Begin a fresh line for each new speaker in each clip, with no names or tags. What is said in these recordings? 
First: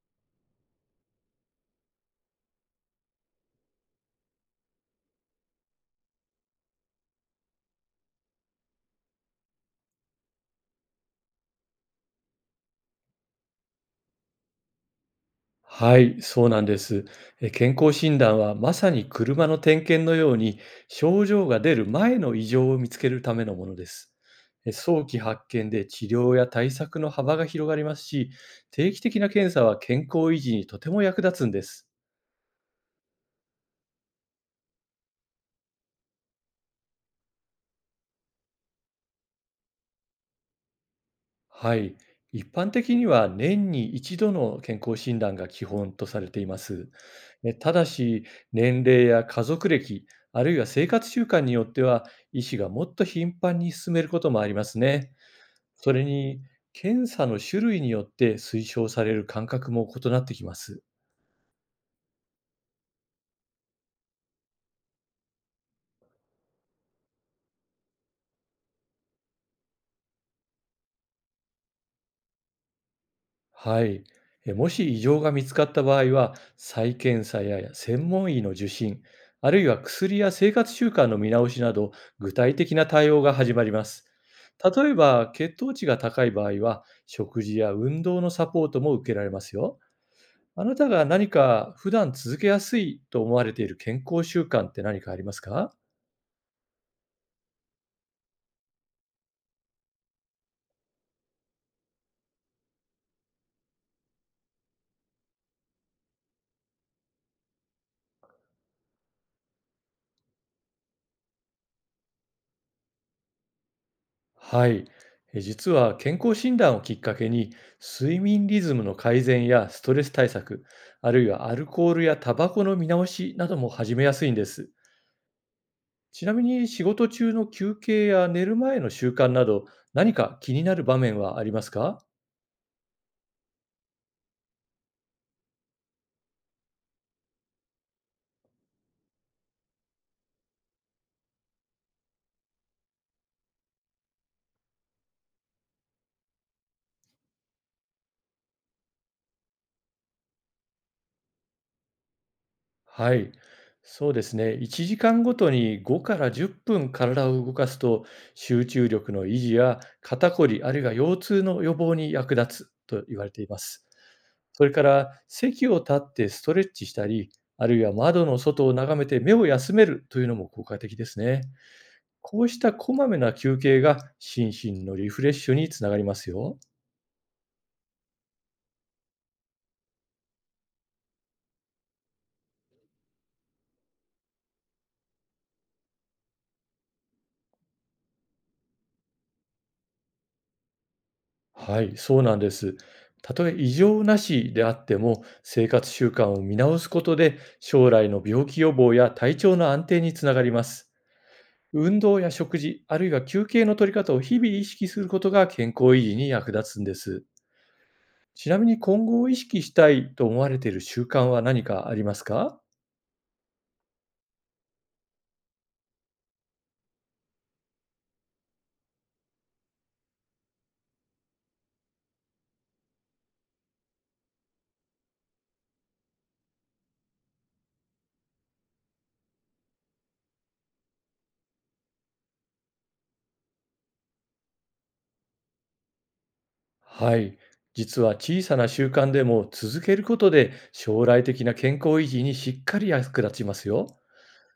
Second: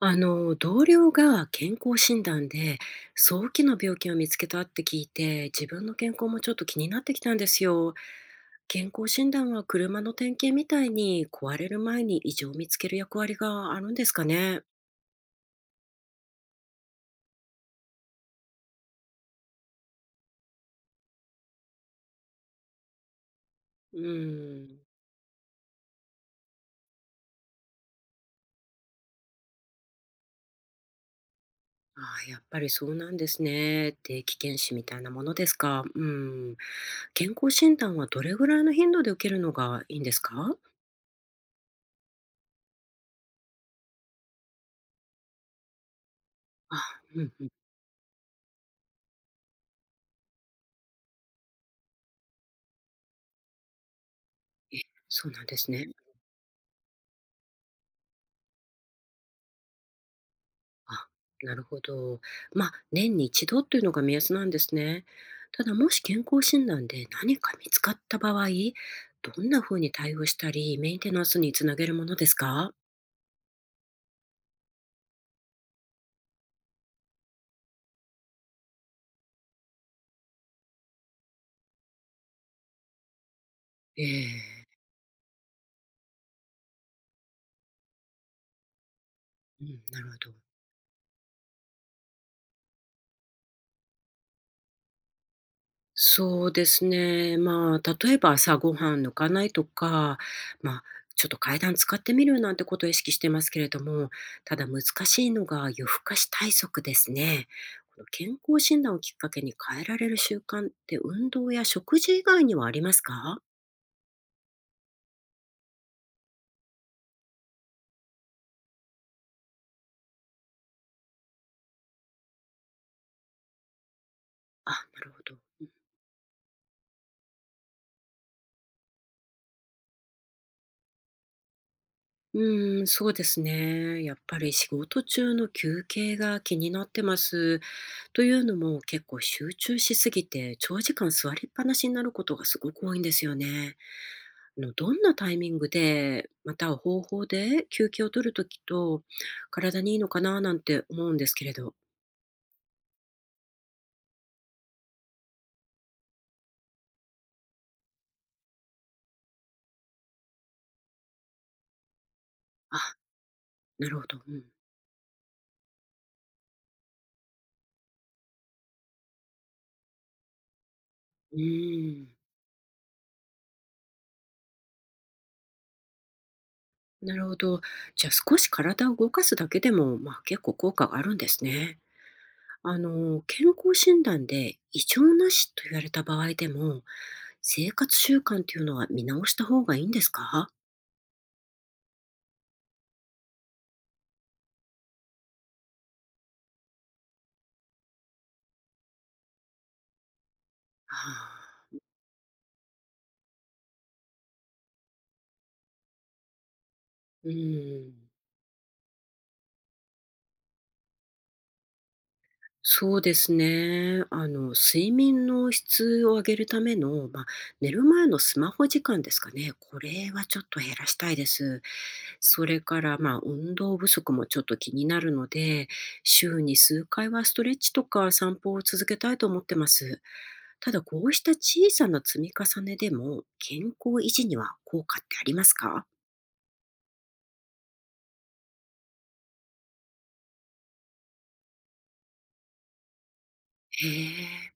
同僚が健康診断で早期の病気を見つけたって聞いて、自分の健康もちょっと気になってきたんですよ。健康診断は車の点検みたいに壊れる前に異常を見つける役割があるんですかね。
はい、そうなんです。健康診断はまさに車の点検のように、症状が出る前の異常を見つけるためのもので
う
す。
ん。
早期発見で治療や対策の幅が広がりますし、定期的な検査は健康維持にとても役立つんです。
ああ、やっぱりそうなんですね。定期検診みたいなものですか。うん。健康診断はどれぐらいの頻度で受けるのがいいんですか。
はい。一般的には年に一度の健康診断が基本とされていま
あ、
す。
うんうん。
ただし、年齢や家族歴、あるいは生活習慣によっては、医師がもっと頻繁に進めることもありま
え、
すね。
そうなんですね。
それに、検査の種類によって推奨される間隔も異なってきます。
あ、なるほど。まあ、年に一度というのが目安なんですね。ただ、もし健康診断で何か見つかった場合、どんなふうに対応したり、メンテナンスにつなげるものですか？
はい。もし異常が見つかった場合は、再検査や専門医の受診、あるいは薬や生活習慣の見直しなど、具体的な対応が始まりま
え
す。
え。
例えば、血糖値が高い場合は、食事や運動のサポートも受けられます
うん、
よ。
なるほど。
あなたが何か普段続けやすいと思われている健康習慣って何かありますか？
そうですね。まあ、例えば朝ごはん抜かないとか、まあ、ちょっと階段使ってみるなんてことを意識してますけれども、ただ難しいのが夜更かし対策ですね。この健康診断をきっかけに変えられる習慣って運動や食事以外にはありますか？
はい。実は健康診断をきっかけに、睡眠リズムの改善やストレス対策、あるいはアルコールやタバコの見直しなども始めやすいんで
あ、
す。
なるほど。
ちなみに仕事中の休憩や寝る前の習慣など、何か気になる場面はありますか？
そうですね。やっぱり仕事中の休憩が気になってます。というのも結構集中しすぎて長時間座りっぱなしになることがすごく多いんですよね。のどんなタイミングで、または方法で休憩を取るときと体にいいのかななんて思うんですけれど。
はい、そうですね。1時間ごとに5から10分体を動かすと、集中力の維持や肩こり、あるいは腰痛の予防に役立
あ、
つと言われています。
なるほど。うん。
それから、席を立ってストレッチしたり、あるいは窓の外を眺めて目を休めるというのも効果的です
う
ね。
ーん。
こうしたこまめな休憩が心身のリフレッシュにつながりますよ。
なるほど。じゃあ少し体を動かすだけでも、まあ、結構効果があるんですね。健康診断で異常なしと言われた場合でも、生活習慣っていうのは見直した方がいいんですか？
はい、そうなんです。たとえ異常なしであっても、生活習慣を見直すことで、将来の病気予防や体調の安定につながります。
あ
運動や食事、あるいは休憩の取り方を日々意識することが健康維持に役立つんです。
あー、うーん。
ちなみに今後意識したいと思われている習慣は何かありますか？
そうですね。睡眠の質を上げるための、まあ、寝る前のスマホ時間ですかね、これはちょっと減らしたいです。それから、運動不足もちょっと気になるので、週に数回はストレッチとか散歩を続けたいと思ってます。ただ、こうした小さな積み重ねでも、健康維持には効果ってありますか？
はい、実は小さな習慣でも続けることで、将来的な健康維持にしっかり役立ちます
へ
よ。
え、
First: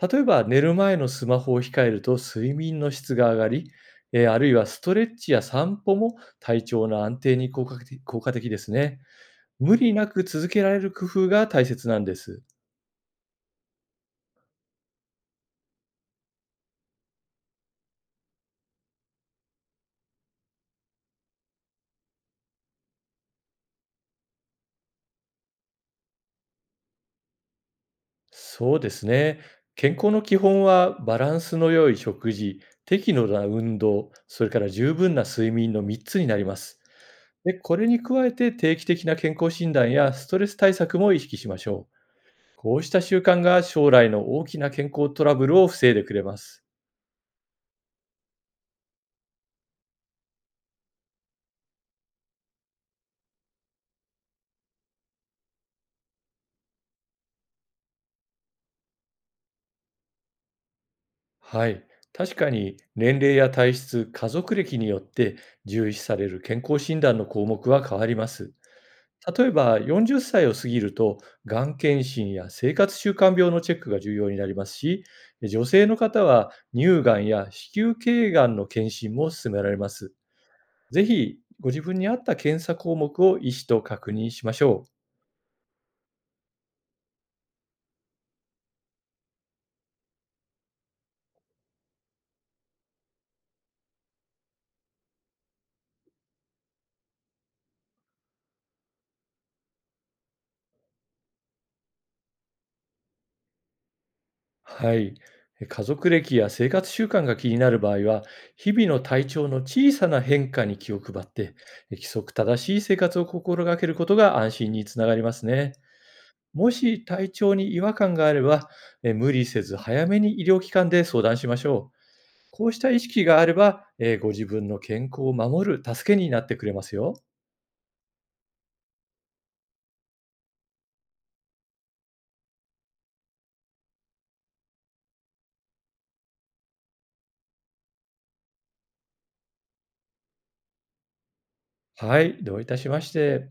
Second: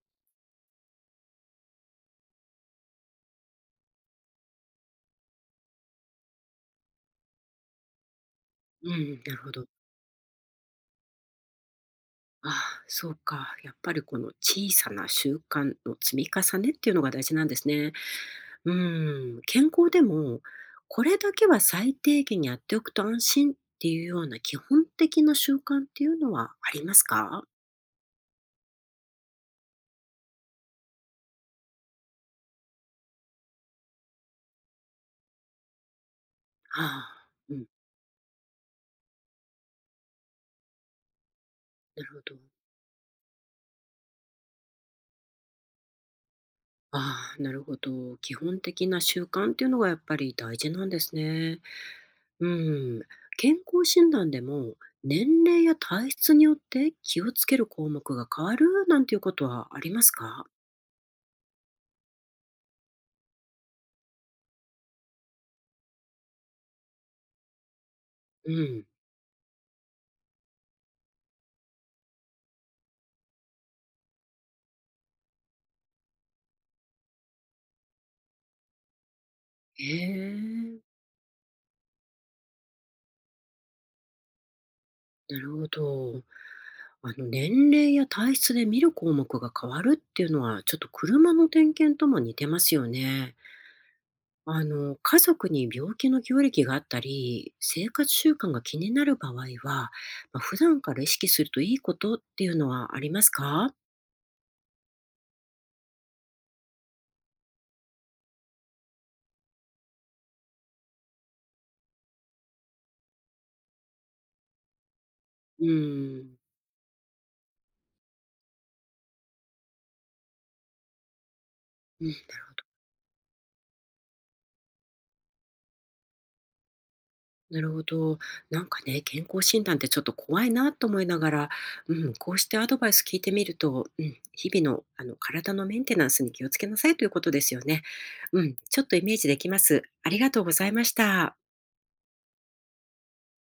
例えば寝る前のスマホを控えると睡眠の質が上がり、あるいはストレッチや散歩も体調の安定に効果的効果的です
う
ね。
ん、なるほど。
無理なく続けられる工夫が大切なんです。
あ、そうか。やっぱりこの小さな習慣の積み重ねっていうのが大事なんですね。うん、健康でも、これだけは最低限やっておくと安心っていうような基本的な習慣っていうのはありますか？
そうですね。健康の基本はバランスの良い食事、適度な運動、それから十分な睡眠の3つになります。
ああ、う
で、
ん、
これに加えて定期的な健康診断やストレス対策も意識しましょう。
なるほど。
こうした習慣が将来の大きな健康トラブルを防いでくれます。
ああ、なるほど。基本的な習慣っていうのがやっぱり大事なんですね。うん、健康診断でも、年齢や体質によって気をつける項目が変わるなんていうことはありますか？
はい。確かに年齢や体質、家族歴によって、重視される健康診断の項目は変わりま
う
す。
ん。
例えば40歳を過ぎると、がん検診や生活習慣病のチェックが重要になりますし、女性の方は乳がんや子宮頸がんの検診も勧められ
え
ます。
え、
ぜひご自分に合った検査項目を医師と確認しましょう。
なるほど。年齢や体質で見る項目が変わるっていうのは、ちょっと車の点検とも似てますよね。家族に病気の病歴があったり、生活習慣が気になる場合は、まあ、普段から意識するといいことっていうのはありますか？
はい。家族歴や生活習慣が気になる場合は、日々の体調の小さな変化に気を配って、規則正しい生活を心がけることが安心につながります
う
ね。
ん。
もし体調に違和感があれば、無理せず早めに医療機関で相談しましょう。
うん、なるほど、
こうした意識があれば、ご自分の健康を守る助けになってくれますよ。
なるほど。なんかね、健康診断ってちょっと怖いなと思いながら、うん、こうしてアドバイス聞いてみると、うん、日々の体のメンテナンスに気をつけなさいということですよね。うん、ちょっとイメージできます。ありがとうございました。
はい、どういたしまして。